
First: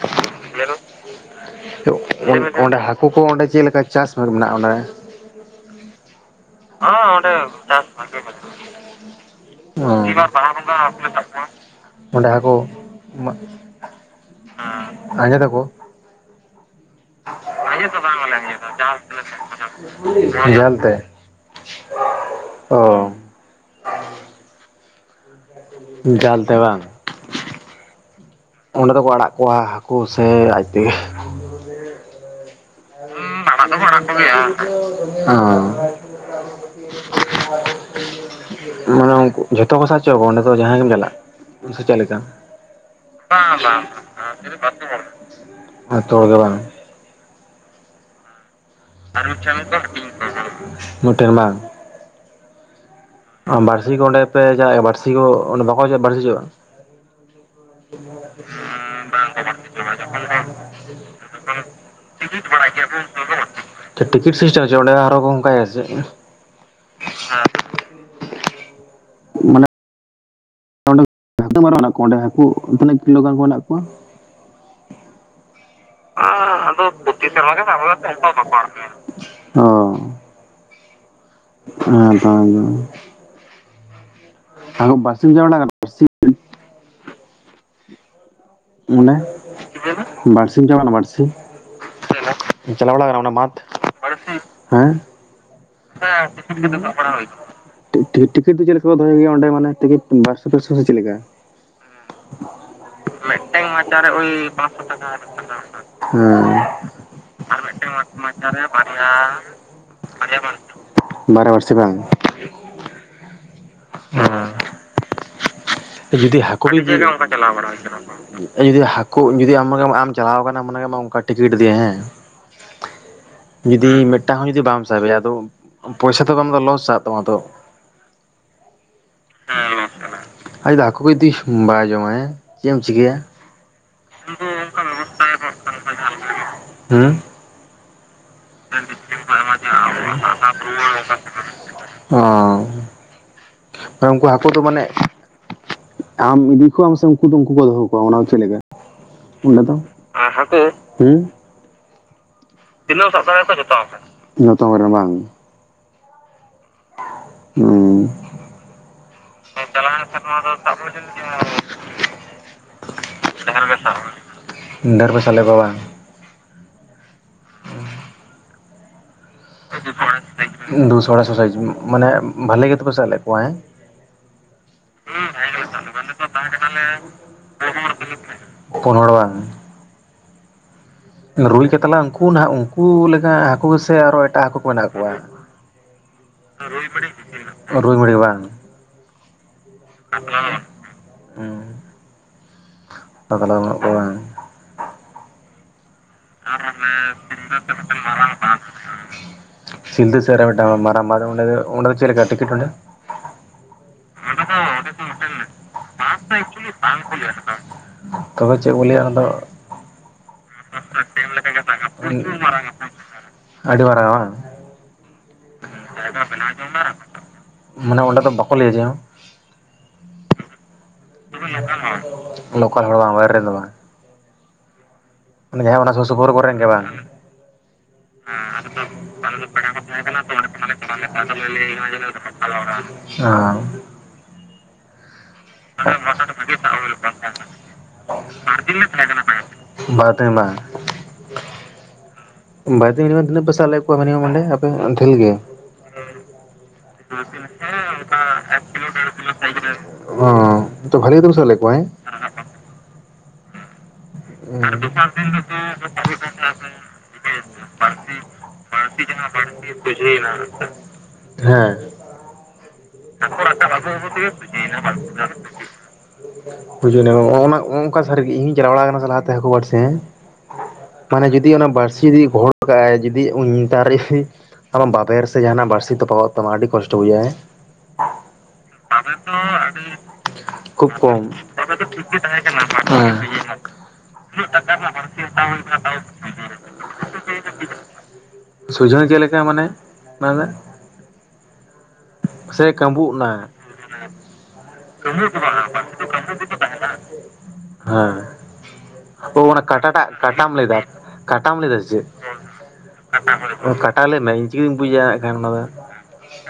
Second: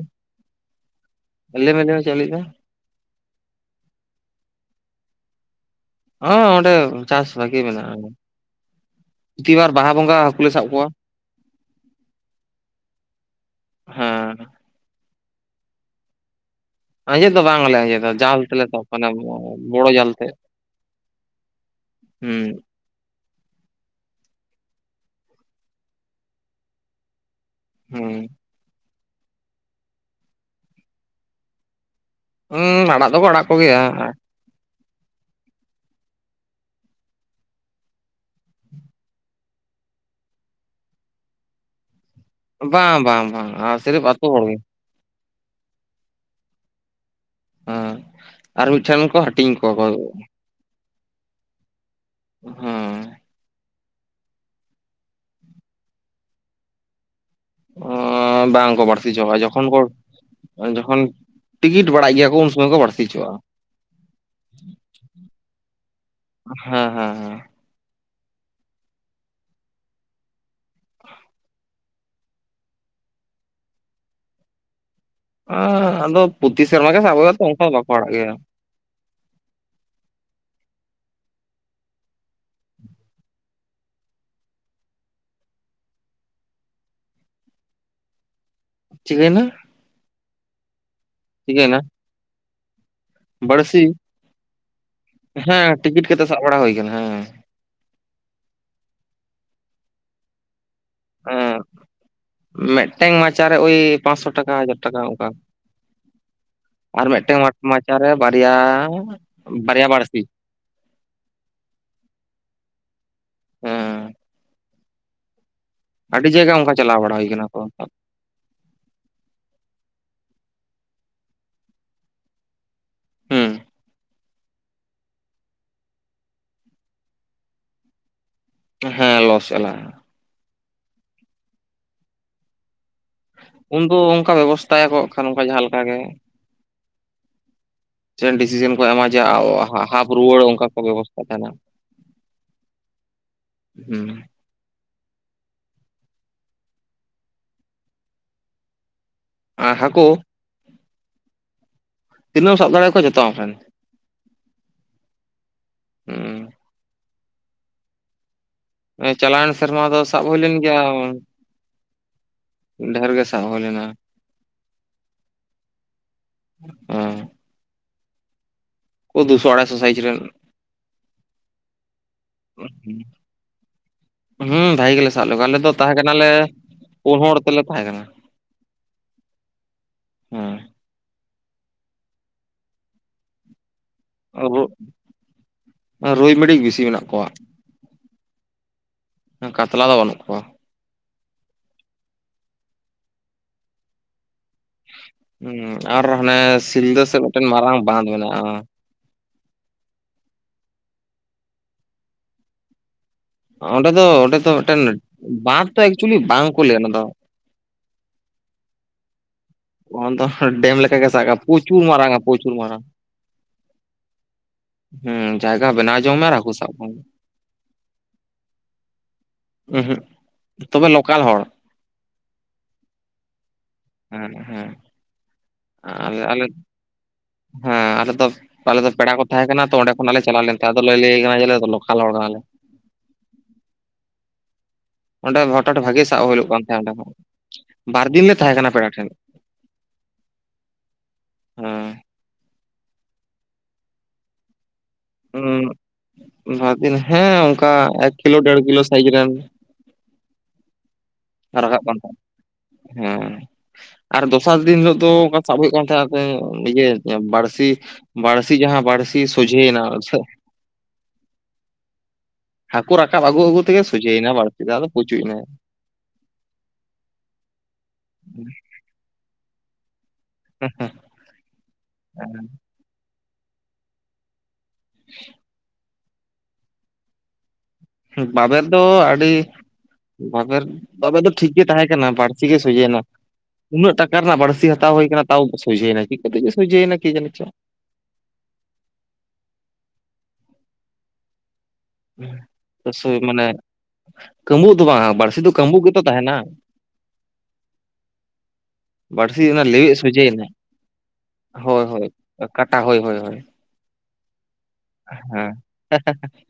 B: ᱞᱟᱹᱭ ᱢᱮ ᱞᱟᱹᱭ ᱢᱮ ᱪᱮᱫ ᱮᱢ ᱞᱟᱹᱭᱮᱫ
A: ᱚᱸ
B: ᱛᱟᱦᱮᱸᱫ
A: ᱚᱸᱰᱮ ᱦᱟ ᱠᱩ ᱠᱚ ᱚᱸᱰᱮ ᱪᱮᱫ ᱞᱮᱠᱟ ᱪᱟᱥ ᱟᱨ ᱢᱮᱱᱟᱜᱼᱟ ᱚᱸᱰᱮ?
B: ᱦᱚᱸ ᱚᱸᱰᱮ ᱪᱟᱥ ᱵᱷᱟᱜᱤ ᱢᱮᱱᱟᱜᱼᱟ *inaudible* ᱯᱨᱚᱛᱤᱵᱟᱨ
A: ᱚ,
B: ᱵᱟᱦᱟ
A: ᱱᱤᱭᱟᱹ
B: ᱵᱚᱸᱜᱟ
A: ᱵᱟᱨ
B: ᱦᱟᱹᱠᱩ
A: ᱵᱟᱦᱟ
B: ᱞᱮ ᱥᱟᱵ ᱠᱚᱣᱟ
A: ᱵᱚᱸᱜᱟᱦᱟᱠᱩ‌ᱞᱮ ᱥᱟᱵ ᱠᱚᱣᱟ ᱾ ᱚᱸᱰᱮ ᱦᱟᱹᱠᱩ,
B: ᱦᱮᱸ
A: ᱟᱸᱻ, ᱟᱸᱡᱮᱫ ᱟᱠᱚ?
B: ᱟᱸᱡᱮᱫ ᱫᱚ ᱵᱟᱝ ᱞᱮ ᱟᱸᱡᱮᱫᱟ ᱡᱟᱞ ᱛᱮᱞᱮ ᱛᱚ *inaudible* ᱵᱚᱲᱚ ᱡᱟᱞ ᱛᱮ᱾
A: ᱡᱷᱟᱹᱞ
B: ᱦᱩᱸ᱾
A: ᱚᱻ᱾ ᱡᱟᱞ ᱛᱮ ᱵᱟᱝ᱾
B: ᱦᱩᱸ᱾
A: ᱚᱸᱰᱮ ᱫᱚᱠᱚ ᱟᱲᱟᱜ ᱠᱚᱣᱟ ᱦᱟᱹᱠᱩ ᱥᱮ ᱟᱡ ᱛᱮᱜᱮ?
B: ᱩᱸᱻ ᱟᱲᱟᱜ ᱫᱚᱠᱚ ᱟᱲᱟᱜ ᱠᱚ ᱜᱮᱭᱟ
A: ᱚᱸᱻ᱾ ᱢᱟᱱᱮ ᱩᱱᱠᱩ ᱡᱷᱚᱛᱚ ᱠᱚ ᱥᱟᱵ ᱦᱚᱪᱚ ᱟᱠᱚᱣᱟ ᱚᱸᱰᱮ ᱫᱚ ᱡᱟᱦᱟᱸᱭ ᱜᱮᱢ ᱪᱟᱞᱟᱜ, ᱥᱮ ᱪᱮᱫ ᱞᱮᱠᱟ?
B: ᱵᱟᱝ ᱵᱟᱝ ᱵᱟᱝ ᱟᱸ ᱥᱤᱨᱤᱯ ᱟᱛᱩ ᱦᱚᱲ ᱜᱮ᱾
A: ᱟᱛᱩ ᱦᱚᱲ ᱜᱮ ᱵᱟᱝ?
B: ᱦᱮᱸ, ᱟᱨ ᱢᱤᱫᱴᱷᱮᱱ ᱠᱚ ᱦᱟᱹᱴᱤᱧ ᱠᱚᱣᱟ ᱠᱚ,
A: *unintelligible* ᱵᱟᱝ?
B: ᱦᱩᱸ᱾
A: ᱚᱸ ᱵᱟᱹᱲᱥᱤ ᱠᱚ ᱚᱸᱰᱮ ᱯᱮ ᱡᱟᱸᱦᱟᱭ ᱵᱟᱬᱥᱤ ᱠᱚ ᱚᱸᱰᱮ ᱵᱟᱠᱚ ᱵᱟᱬᱥᱤ ᱦᱚᱪᱚᱣᱟᱜ-ᱟ?
B: ᱵᱟᱝ ᱠᱚ ᱵᱟᱬᱥᱤ ᱦᱚᱪᱚᱣᱟᱜ-ᱟ ᱡᱚᱠᱷᱚᱱ ᱠᱚ ᱦᱚᱸᱜ-ᱚᱭ ᱡᱚᱠᱷᱚᱱ, ᱴᱤᱠᱤᱴ ᱵᱟᱲᱟᱭ ᱜᱮᱭᱟ ᱠᱚ ᱩᱱ ᱥᱚᱢᱚᱭ ᱠᱚ ᱵᱟᱬᱥᱤ ᱦᱚᱪᱚᱣᱟᱜᱼᱟ᱾
A: ᱪᱮᱫ ᱴᱤᱠᱤᱴ ᱥᱤᱥᱴᱮᱢ *inaudible* ᱚᱸᱰᱮ ᱟᱨᱦᱚᱸ ᱠᱚ ᱚᱱᱠᱟᱭᱟ ᱥᱮ ᱪᱮᱫ?
B: ᱦᱮᱸ ᱦᱮᱸ ᱦᱮᱸ᱾
A: ᱢᱟᱱᱮ ᱦᱟᱹᱠᱩ *inaudible* ᱢᱟᱨᱮ ᱢᱮᱱᱟᱜ ᱠᱚᱣᱟ ᱚᱸᱰᱮ ᱦᱟᱹᱠᱩ, ᱛᱤᱱᱟᱹᱜ ᱠᱤᱞᱳ ᱜᱟᱱ ᱠᱚ ᱢᱮᱱᱟᱜ ᱠᱚᱣᱟ?
B: ᱟᱢ ᱟᱫᱚ ᱯᱨᱚᱛᱤ ᱥᱮᱨᱢᱟ ᱜᱮ ᱥᱟᱵ ᱦᱩᱭᱩᱜᱼᱟ ᱛᱚ ᱚᱱᱠᱟ ᱫᱚ ᱵᱟᱠᱚ ᱦᱟᱨᱟᱜ ᱜᱮᱭᱟ᱾
A: *inaudible* ᱚᱸ *inaudible* *inaudible* ᱚᱱᱮ
B: ᱪᱤᱠᱟᱹᱭᱮᱱᱟ
A: ᱵᱟᱹᱲᱥᱤᱢ ᱪᱟᱞᱟᱣ ᱟᱠᱟᱱᱟ ᱵᱟᱹᱲᱥᱤ᱾
B: ᱪᱤᱠᱟᱹᱭᱮᱱᱟ
A: ᱪᱟᱞᱟᱣ ᱵᱟᱲᱟ ᱟᱠᱟᱱᱟᱢ ᱚᱱᱟ ᱢᱟᱴᱷ
B: ᱵᱟᱹᱲᱥᱤ
A: ᱦᱮᱸ
B: ᱦᱮᱸ ᱴᱤᱠᱤᱴ ᱠᱟᱛᱮᱫ ᱥᱟᱵ ᱵᱟᱲᱟ ᱦᱩᱭ ᱟᱠᱟᱱᱟ ᱦᱮᱸ
A: ᱴᱤᱠᱤᱴ ᱫᱚ ᱪᱮᱫ ᱞᱮᱠᱟ ᱠᱚ ᱫᱚᱦᱚᱭ ᱜᱮᱭᱟ ᱚᱸᱰᱮ ᱢᱟᱱᱮ ᱴᱤᱠᱤᱴ ᱵᱟᱲᱥᱤ ᱫᱚ ᱪᱮᱫ ᱞᱮᱠᱟ
B: ᱦᱮᱸ ᱢᱤᱫᱴᱟᱝ ᱢᱟᱪᱟᱨᱮ
A: ᱢᱤᱫᱴᱟᱝ
B: ᱳᱭ
A: ᱢᱟᱪᱟᱨᱮ
B: ᱯᱟᱸᱪᱥᱚ
A: ᱳᱭ
B: ᱴᱟᱠᱟ ᱦᱟᱡᱟᱨ
A: ᱯᱟᱸᱪᱥᱚ ᱴᱟᱠᱟ.
B: ᱚᱱᱠᱟ
A: ᱚᱸ
B: ᱟᱨ ᱢᱤᱫᱴᱟᱝ ᱢᱟᱪᱟᱨᱮ ᱵᱟᱨᱭᱟ ᱵᱟᱨᱭᱟ ᱵᱟᱹᱲᱥᱤ
A: ᱵᱟᱨᱭᱟ ᱵᱟᱬᱥᱤ ᱵᱟᱝ
B: ᱦᱮᱸ
A: ᱦᱮᱸ
B: ᱟᱹᱰᱤ
A: ᱡᱩᱫᱤ
B: ᱡᱟᱭᱜᱟ
A: ᱦᱟᱹᱠᱩ
B: ᱚᱱᱠᱟ ᱪᱟᱞᱟᱣ ᱵᱟᱲᱟ ᱦᱩᱭ ᱠᱟᱱᱟ
A: ᱪᱟᱞᱟᱣ
B: ᱛᱚ
A: ᱵᱟᱲᱟ ᱦᱩᱭ ᱠᱟᱱᱟ ᱡᱩᱫᱤ ᱦᱟᱹᱠᱩ ᱡᱩᱫᱤᱢ ᱟᱢ ᱪᱟᱞᱟᱣ ᱟᱠᱟᱱᱟᱢ ᱚᱱᱠᱟ ᱴᱤᱠᱤᱴ ᱤᱫᱤᱭᱟ ᱦᱮᱸ
B: ᱦᱮᱸ
A: ᱡᱩᱫᱤ ᱢᱤᱫᱴᱟᱝ ᱦᱚᱸ ᱡᱩᱫᱤ ᱵᱟᱢ ᱥᱟᱵᱮᱭᱟ ᱟᱫᱚ ᱯᱚᱭᱥᱟ ᱛᱳ ᱟᱢ ᱫᱚ ᱞᱚᱥ ᱪᱟᱞᱟᱜ ᱛᱟᱢᱟ ᱛᱳ
B: ᱦᱮᱸ ᱞᱚᱥ ᱪᱟᱞᱟᱜᱼᱟ
A: ᱟᱡ ᱦᱟᱠᱩ ᱜᱮ ᱡᱩᱫᱤ ᱵᱟᱭ ᱡᱚᱢᱟᱭ ᱪᱮᱫ ᱮᱢ ᱪᱤᱠᱟᱹᱭᱟ
B: ᱩᱱᱫᱚ ᱚᱱᱠᱟ ᱵᱮᱵᱚᱥᱛᱷᱟᱭᱟᱠᱚ ᱠᱷᱟᱱ ᱚᱱᱠᱟ ᱡᱟᱦᱟᱸ ᱞᱮᱠᱟ ᱜᱮ
A: ᱦᱮᱸ
B: ᱪᱮᱫ ᱰᱤᱥᱤᱥᱮᱱ ᱠᱚ ᱮᱢᱟ ᱡᱮ ᱦᱟᱯ ᱨᱩᱣᱟᱹᱲ ᱚᱱᱠᱟ ᱠᱚ ᱵᱮᱵᱚᱥᱛᱷᱟ ᱛᱟᱦᱮᱱᱟ᱾
A: ᱚ
B: ᱦᱮᱸ
A: ᱩᱱᱠᱩ ᱦᱟᱹᱠᱩ ᱫᱚ ᱢᱟᱱᱮ ᱟᱢ ᱤᱫᱤ ᱠᱚᱣᱟᱢ ᱥᱮ ᱩᱱᱠᱩ ᱫᱚ ᱩᱱᱠᱩ ᱠᱚ ᱫᱚᱦᱚ ᱠᱚᱣᱟ ᱚᱱᱟ ᱫᱚ ᱪᱮᱫ ᱞᱮᱠᱟ᱾ ᱚᱱᱟ
B: ᱟᱨ
A: ᱫᱚ
B: ᱦᱟᱹᱠᱩ
A: ᱟᱨ ᱦᱟᱠᱩ
B: ᱛᱤᱱᱟᱹᱜ ᱮᱢ ᱥᱟᱵ ᱫᱟᱲᱮᱭᱟᱠᱚᱣᱟ
A: ᱛᱤᱱᱟᱹᱜ ᱮᱢ
B: ᱡᱚᱛᱚ
A: ᱥᱵᱟ
B: ᱟᱢ ᱴᱷᱮᱱ
A: ᱫᱟᱲᱮᱭᱟᱠᱚᱣᱟ ᱡᱚᱛᱚ ᱟᱢ ᱨᱮᱱ᱾ ᱡᱷᱚᱛᱚ ᱦᱚᱲ ᱨᱮᱱ ᱵᱟᱝ
B: ᱦᱮᱸ
A: ᱦᱮᱸ
B: ᱦᱮᱸ ᱪᱟᱞᱟᱣᱮᱱ ᱥᱮᱨᱢᱟ ᱫᱚ
A: ᱪᱞᱟᱣᱮᱱ
B: ᱥᱟᱵ
A: ᱥᱮᱨᱢᱟ
B: ᱦᱩᱭ
A: ᱫᱚ
B: ᱞᱮᱱ
A: *unintelligible*
B: ᱜᱮᱭᱟ ᱰᱷᱮᱨ ᱜᱮ ᱥᱟᱵ ᱦᱩᱭ
A: ᱰᱷᱮᱨ ᱜᱮ
B: ᱞᱮᱱᱟ
A: ᱥᱟᱵ ᱰᱷᱮᱨ ᱯᱮ ᱥᱟᱵ ᱞᱮᱜ ᱠᱚᱣᱟ ᱵᱟᱝ
B: ᱚᱸ *unintelligible* ᱨᱮᱱ
A: *inaudible* ᱫᱩᱥᱚᱲᱟ ᱥᱚᱥᱟᱭᱴᱤ ᱢᱟᱱᱮ ᱵᱷᱟᱞᱮ ᱜᱮᱛᱚᱯᱮ ᱥᱟᱵ ᱞᱮᱫ ᱠᱚᱣᱟ ᱦᱮᱸ
B: ᱦᱮᱸ ᱵᱷᱟᱜᱤ ᱜᱮᱞᱮ ᱥᱟᱵ
A: ᱦᱩᱸ
B: ᱞᱮᱫ ᱠᱚᱣᱟ
A: ᱰᱷᱮᱨ
B: ᱟᱞᱮ
A: ᱜᱮᱞᱮ
B: ᱫᱚ
A: ᱥᱟᱵ ᱞᱮᱜ
B: ᱛᱟᱦᱮᱸ
A: ᱠᱚᱣᱟ ᱟᱞᱮ ᱫᱚ
B: ᱠᱟᱱᱟᱞᱮ
A: ᱛᱟᱦᱮᱸ ᱠᱟᱱᱟ
B: ᱯᱩᱱ ᱦᱚᱲ ᱛᱮᱞᱮ
A: ᱞᱮ ᱯᱤᱱ
B: ᱛᱟᱦᱮᱸ
A: ᱦᱚᱲ ᱛᱮᱞᱮ ᱛᱟᱦᱮᱸ ᱠᱟᱱᱟ ᱯᱩᱱ ᱦᱚᱲ ᱵᱟᱝ
B: ᱦᱮᱸ
A: ᱨᱩᱭ ᱠᱟᱛᱞᱟ ᱩᱱᱠᱩ ᱱᱟᱦᱟᱜ ᱩᱱᱠᱩ ᱞᱮᱠᱟ ᱦᱟᱹᱠᱩ ᱥᱮ ᱟᱨᱚ ᱮᱴᱟᱜ ᱦᱟᱹᱠᱩ ᱠᱚ ᱢᱮᱱᱟᱜ ᱠᱚᱣᱟ
B: ᱨᱩᱭ ᱢᱤᱰᱤᱠ ᱵᱮᱥᱤ ᱢᱮᱱᱟᱜ ᱠᱚᱣᱟ
A: ᱨᱩᱭ ᱵᱟᱹᱲᱤ ᱵᱟᱝ
B: ᱠᱟᱛᱞᱟ ᱫᱚ ᱵᱟᱹᱱᱩᱜ ᱠᱚᱣᱟ
A: ᱦᱩᱸ ᱠᱟᱛᱞᱟ ᱵᱟᱹᱱᱩᱜ ᱠᱚᱣᱟ ᱵᱟᱝ
B: ᱦᱩᱸ ᱟᱨ ᱦᱟᱱᱮ ᱥᱤᱞᱫᱟᱹ ᱥᱮᱫ ᱢᱤᱫᱴᱮᱱ ᱢᱟᱨᱟᱝ ᱵᱟᱸᱫᱷ ᱢᱮᱱᱟᱜᱼᱟ᱾
A: ᱥᱤᱞᱫᱟᱹ ᱥᱮᱜ ᱨᱮ ᱢᱤᱫᱴᱮᱱ ᱢᱟᱨᱟᱝ ᱵᱟᱱᱫᱽ ᱪᱮᱥ ᱞᱮᱠᱟ ᱴᱤᱠᱤᱴ ᱚᱰᱮ
B: ᱚᱸᱰᱮ ᱫᱚ ᱚᱸᱰᱮ ᱫᱚ ᱢᱤᱫᱴᱮᱱ ᱵᱟᱸᱫᱷ ᱫᱚ ᱮᱠᱪᱩᱭᱮᱞᱤ ᱵᱟᱝ ᱠᱚ ᱞᱟᱹᱭᱟ ᱚᱱᱟ ᱫᱚ
A: *inaudible* ᱛᱚᱵᱮ ᱪᱮᱫ ᱠᱚ ᱞᱟᱹᱭᱟ ᱚᱱᱟᱫᱚ
B: ᱚᱱᱟ ᱫᱚ ᱰᱮᱢ ᱞᱮᱠᱟ ᱜᱮ ᱥᱟᱜ ᱠᱟᱜ ᱢᱮ ᱯᱨᱚᱪᱩᱨ ᱢᱟᱨᱟᱝ ᱯᱨᱚᱪᱩᱨ ᱢᱟᱨᱟᱝ
A: ᱟᱹᱰᱤ ᱢᱟᱨᱟᱝᱟ ᱵᱟᱝ
B: ᱦᱮᱸ ᱡᱟᱭᱜᱟ ᱵᱮᱱᱟᱣ ᱡᱚᱝ ᱢᱮ ᱟᱨ ᱦᱟᱹᱠᱩ ᱥᱟᱵ ᱠᱚᱢ
A: ᱢᱟᱱᱮ ᱚᱸᱰᱮ ᱫᱚ ᱵᱟᱠᱚ ᱞᱟᱹᱭᱟ ᱪᱮᱫ ᱦᱚᱸ
B: ᱩᱸᱦᱩᱜ ᱛᱚᱵᱮ ᱞᱳᱠᱟᱞ ᱦᱚᱲ,
A: ᱞᱳᱠᱟᱞ ᱦᱚᱲ ᱵᱟᱝ ᱵᱟᱭᱨᱮ ᱨᱮᱱ ᱫᱚ ᱵᱟᱝ,
B: ᱦᱩᱸᱜ ᱩᱦᱩᱸᱜ,
A: ᱢᱟᱱᱮ ᱡᱟᱦᱟᱸ ᱚᱱᱟ ᱥᱩᱨ ᱥᱩᱯᱩᱨ ᱠᱚᱨᱮᱱ ᱜᱮ ᱵᱟᱝ,
B: ᱦᱮᱸ ᱟᱞᱮ ᱫᱚ
A: ᱦᱟᱸᱜ
B: ᱟᱞᱮ ᱫᱚ ᱯᱮᱲᱟ ᱠᱚ
A: ᱟᱞᱮ
B: ᱛᱟᱦᱮᱸ
A: ᱫᱚ
B: ᱠᱟᱱᱟ
A: ᱯᱮᱲᱟ
B: ᱛᱚ
A: ᱠᱚ
B: ᱚᱸᱰᱮ
A: ᱛᱟᱦᱮᱸ
B: ᱠᱷᱚᱱᱟᱜ
A: ᱠᱟᱱᱟ
B: ᱞᱮ ᱪᱟᱞᱟᱣ
A: ᱛᱚᱫᱚ ᱚᱸᱰᱮ
B: ᱞᱮᱱ ᱛᱟᱦᱮᱸ
A: ᱠᱷᱚᱱᱟᱜ ᱞᱮ
B: ᱞᱟᱹᱭ
A: *unintelligible* ᱟᱫᱚ
B: ᱠᱟᱱᱟ ᱡᱮ
A: ᱞᱮ
B: ᱟᱞᱮ ᱫᱚ
A: ᱞᱟᱹᱭᱟᱭ
B: ᱞᱳᱠᱟᱞ
A: ᱠᱟᱱᱟ
B: ᱦᱚᱲ ᱠᱟᱱᱟᱞᱮ
A: ᱡᱮ ᱫᱚᱦᱲᱟ, ᱚ
B: ᱚᱸᱰᱮ ᱦᱚᱴᱟᱛ ᱵᱷᱟᱜᱮ ᱥᱟᱵ ᱦᱩᱭᱩᱜ ᱠᱟᱱ ᱛᱟᱦᱮᱸᱫ ᱚᱸᱰᱮ ᱦᱚᱸ ᱵᱟᱨ ᱫᱤᱱ ᱞᱮ ᱛᱟᱦᱮᱸ ᱠᱟᱱᱟ ᱯᱮᱲᱟ ᱴᱷᱮᱱ,
A: ᱵᱟᱨ ᱫᱤᱱ ᱵᱟᱝ,
B: ᱦᱩᱸ
A: ᱵᱟᱨ ᱫᱤᱱ ᱨᱮᱜᱮ ᱛᱤᱱᱟᱜ ᱯᱮ ᱥᱟᱵ ᱞᱮᱫ ᱠᱚᱣᱟ ᱢᱟᱱᱮ ᱚᱸᱰᱮ ᱟᱯ ᱟᱫᱷᱮᱱ ᱜᱮ,
B: ᱦᱩᱸ ᱵᱟᱨ ᱫᱤᱱ ᱦᱮᱸ ᱚᱱᱠᱟ ᱮᱠ ᱠᱤᱞᱳ ᱰᱮᱲ ᱠᱤᱞᱳ ᱥᱟᱭᱤᱡ ᱨᱮᱱ
A: ᱚ ᱛᱚ ᱵᱷᱟᱞᱤ ᱜᱮᱫᱚ
B: ᱨᱟᱠᱟᱵ ᱠᱟᱱ ᱛᱟᱦᱮᱸ ᱦᱮᱸ ᱟᱨ ᱫᱚᱥᱟᱨ ᱫᱤᱱ ᱦᱤᱞᱳᱜ ᱫᱚ ᱚᱱᱠᱟ ᱥᱟᱵ ᱦᱩᱭᱩᱜ ᱠᱟᱱ ᱛᱱᱟ ᱤᱭᱟᱹ ᱵᱟᱹᱲᱥᱤ, ᱵᱟᱹᱲᱥᱤ ᱡᱟᱦᱟᱸ ᱵᱟᱹᱲᱥᱤ ᱥᱳᱡᱷᱮᱭᱮᱱᱟ ᱥᱮ
A: ᱦᱮᱸ ᱦᱟᱹᱠᱳ
B: ᱟᱹᱜᱩ ᱟᱹᱜᱩ
A: ᱨᱟᱠᱟᱵ ᱟᱜᱩ ᱟᱜᱩ ᱛᱮᱜᱮ
B: ᱥᱚᱡᱷᱮᱭᱮᱱᱟ ᱵᱟᱹᱲᱥᱤ ᱫᱚ
A: ᱥᱳᱡᱷᱮᱭᱮᱱᱟ
B: ᱟᱫᱚ
A: ᱵᱟᱲᱥᱤ
B: ᱯᱩᱪᱩᱡᱱᱟᱭ
A: *inaudible* ᱵᱩᱡᱩᱜ ᱚᱱᱠᱟ ᱥᱟᱹᱨᱤᱜ ᱤᱧ ᱪᱟᱞᱟᱣ ᱵᱟᱲ ᱟᱠᱟᱱᱟ ᱥᱮ ᱞᱟᱦᱟᱛᱮ ᱦᱟᱹᱠᱩ ᱵᱟᱹᱲᱥᱤ ᱦᱮᱸ ᱢᱟᱱᱮ ᱡᱩᱫᱤ ᱚᱱᱟ ᱵᱟᱹᱲᱥᱤ ᱡᱚᱫᱤ ᱜᱚᱦᱚᱲ ᱠᱟᱜ-ᱟᱭ ᱡᱩᱫᱤ ᱩᱱ ᱫᱟᱨᱮ, ᱟᱢᱟᱜ ᱵᱟᱵᱮᱨ ᱥᱮ ᱡᱟᱦᱟᱱᱟᱜ ᱵᱟᱹᱲᱥᱤ ᱛᱚᱯᱟᱜᱚᱜ ᱛᱟᱢᱟ ᱟᱹᱰᱤ ᱠᱚᱥᱴᱚ ᱵᱩᱡᱷᱟᱹᱜ-ᱟ ᱦᱮᱸ,
B: ᱵᱟᱵᱮᱨ ᱫᱚ ᱟᱹᱰᱤ, ᱵᱟᱵᱮᱨ
A: ᱠᱷᱩᱵ
B: ᱵᱟᱵᱮᱨ ᱫᱚ
A: ᱠᱚᱢ
B: ᱴᱷᱤᱠ ᱜᱮ ᱛᱟᱦᱮᱸ ᱠᱟᱱᱟ ᱵᱟᱹᱲᱥᱤ ᱜᱮ ᱥᱚᱡᱷᱮᱱᱟ
A: ᱦᱮᱸ
B: ᱩᱱᱟᱹᱜ ᱴᱟᱠᱟ ᱨᱮᱱᱟᱜ ᱵᱟᱹᱲᱥᱤ ᱦᱟᱛᱟᱣ ᱦᱩᱭ ᱠᱟᱱᱟ, ᱛᱟᱣ ᱥᱚᱡᱷᱮᱭ ᱱᱟ ᱪᱤᱠᱟᱹ ᱛᱮ ᱪᱚ ᱥᱚᱡᱷᱮᱭᱮ ᱱᱟ ᱠᱤ ᱡᱟᱱ ᱪᱚ,
A: ᱥᱩᱡᱷᱚᱱ ᱪᱮᱫᱮᱠᱟ ᱢᱟᱱᱮ ᱢᱮᱱᱫᱟ, ᱥᱮ ᱠᱟᱸᱵᱩᱜ ᱱᱟ,
B: ᱢᱟᱱᱮ ᱠᱟᱹᱢᱵᱩᱜ ᱫᱚ ᱵᱟᱝ ᱵᱟᱹᱲᱥᱤ ᱫᱚ ᱠᱟᱹᱢᱵᱩᱜ ᱜᱮᱛᱚ ᱛᱟᱦᱮᱱᱟ
A: *inaudible* ᱦᱮᱸ ᱚ
B: ᱵᱟᱹᱲᱥᱤ
A: ᱚᱱᱟ
B: ᱞᱮᱣᱮᱫ
A: ᱠᱟᱴᱟᱴᱟᱜ
B: ᱥᱚᱡᱷᱮᱭᱮᱱᱟ
A: ᱠᱟᱴᱟᱢ ᱞᱟᱹᱭ ᱫᱟ ᱠᱟᱴᱟᱢ ᱞᱟᱹᱭᱫᱟ
B: ᱦᱳᱭ
A: ᱪᱮᱫ
B: ᱦᱳᱭ ᱠᱟᱴᱟ ᱦᱳᱭ ᱦᱳᱭ
A: ᱦᱳᱭ ᱠᱟᱴᱟ ᱦᱳᱭ, ᱛᱟᱦᱚᱞᱮ ᱢᱮ ᱤᱧ ᱪᱤᱠᱟᱹᱧ ᱵᱩᱡᱟ ᱮᱠᱷᱟᱱ
B: ᱦᱮᱸ
A: ᱚᱱᱟ ᱫᱚ,
B: *inaudible*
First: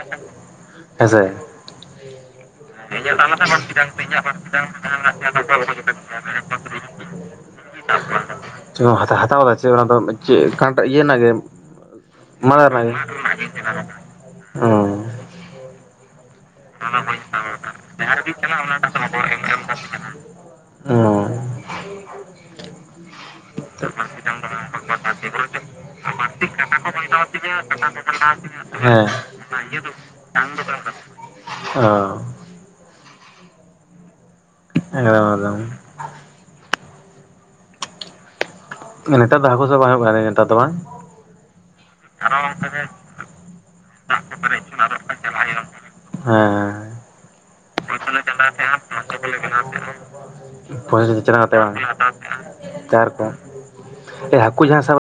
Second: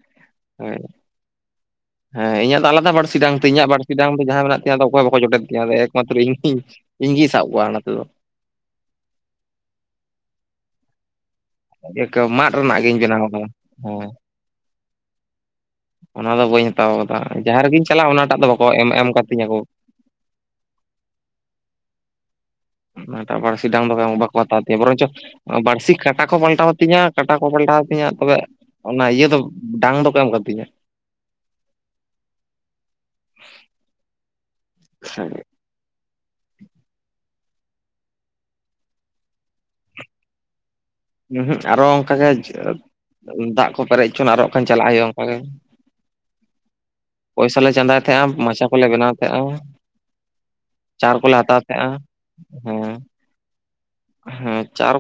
B: ᱦᱳᱭ
A: ᱦᱮᱥᱮ
B: ᱦᱮᱸ ᱤᱧᱟᱹᱜ ᱫᱚ ᱟᱞᱟᱫᱟ ᱵᱟᱹᱲᱥᱤ ᱰᱟᱝ ᱛᱤᱧ ᱤᱧᱟᱹᱜ ᱵᱟᱹᱲᱥᱤ ᱰᱟᱝ ᱫᱚ ᱡᱟᱦᱟᱸ ᱢᱮᱱᱟᱜ ᱛᱤᱧᱟ ᱚᱠᱚᱭ ᱵᱟᱠᱚ ᱡᱚᱴᱮᱫ ᱛᱤᱧᱟᱹ ᱮᱠᱢᱟᱛᱨᱚ ᱤᱧ, ᱤᱧᱜᱤᱧ ᱥᱟᱵ ᱠᱚᱣᱟ ᱚᱱᱟ ᱛᱮᱫᱚ,
A: ᱪᱮᱫ ᱦᱟᱛᱟᱣ ᱮᱫᱟ ᱪᱮᱫ ᱚᱱᱟ ᱫᱚ ᱪᱮᱫᱴᱟ ᱤᱭᱟᱹ ᱨᱮᱱᱟᱜ ᱜᱮ,
B: ᱢᱟᱫ ᱨᱮᱱᱟᱜ
A: ᱢᱟᱨᱟᱝ
B: ᱜᱤᱧ ᱵᱮᱱᱟᱣ ᱟᱠᱟᱫᱟ ᱦᱮᱸ
A: *inaudible* ᱳ
B: ᱚᱱᱟ ᱫᱚ ᱵᱟᱹᱧ ᱦᱟᱛᱟᱣ ᱠᱟᱫᱟ ᱡᱟᱦᱟᱸ ᱨᱮᱜᱤᱧ ᱪᱟᱞᱟᱜ-ᱟ ᱚᱱᱟᱴᱟᱜ ᱫᱚ ᱵᱟᱠᱚ ᱮᱢ ᱮᱢ ᱠᱟᱜ ᱛᱤᱧᱟᱹ ᱠᱚ,
A: ᱦᱚᱸ
B: ᱮᱴᱟᱜ ᱵᱟᱹᱲᱥᱤᱰᱟᱝ ᱫᱚ ᱵᱟᱠᱚ ᱦᱟᱛᱟᱣ ᱛᱤᱧᱟ ᱵᱚᱨᱚᱱ ᱪᱚ, ᱵᱟᱹᱲᱥᱤ ᱠᱟᱴᱟ ᱠᱚ ᱯᱟᱞᱴᱟᱣ ᱛᱤᱧᱟ
A: ᱦᱮᱸ ᱚ
B: ᱠᱟᱴᱟ
A: ᱮᱠᱫᱚᱢ
B: ᱠᱚ ᱯᱟᱞᱴᱟᱣ ᱛᱤᱧᱟᱹ ᱛᱚᱵᱮ ᱚᱱᱟ ᱤᱭᱟᱹ ᱫᱚ ᱰᱟᱝ ᱫᱚᱠᱚ ᱮᱢ ᱠᱟᱛᱤᱧᱟ,
A: ᱦᱚᱸ *inaudible*
B: *unintelligible*
A: ᱱᱮᱛᱟᱨ ᱫᱚ ᱦᱟᱹᱠᱩ ᱥᱟᱵ ᱵᱟᱝ ᱦᱩᱭᱩᱜ ᱠᱟᱱ ᱱᱮᱛᱟᱨ ᱫᱚ ᱵᱟᱝ
B: ᱩᱦᱩᱸᱜ ᱟᱨᱚ ᱚᱱᱠᱟ ᱜᱮ ᱫᱟᱜ ᱠᱚ ᱯᱮᱨᱮᱡ ᱦᱚᱪᱚ, ᱟᱨᱚ ᱠᱷᱟᱱ ᱪᱟᱞᱟᱜ ᱦᱩᱭᱩᱜᱼᱟ, ᱚᱱᱠᱟ ᱜᱮ᱾
A: ᱦᱮᱸᱻ᱾
B: ᱯᱚᱭᱥᱟ ᱞᱮ ᱪᱟᱸᱫᱟ
A: *unintelligible*
B: ᱪᱟᱨ
A: ᱞᱟᱹᱜᱤᱫ
B: ᱠᱚᱞᱮ ᱦᱟᱛᱟᱣ ᱛᱟᱦᱮᱸᱜᱼᱟ
A: ᱵᱮᱱᱟ *unintelligible*
B: ᱦᱮᱸ
A: ᱪᱟᱨ ᱠᱚᱢ
B: ᱦᱮᱸ
A: ᱦᱟᱹᱠᱩ ᱡᱟᱦᱟᱸ
B: ᱪᱟᱨ
A: ᱥᱟᱵᱽ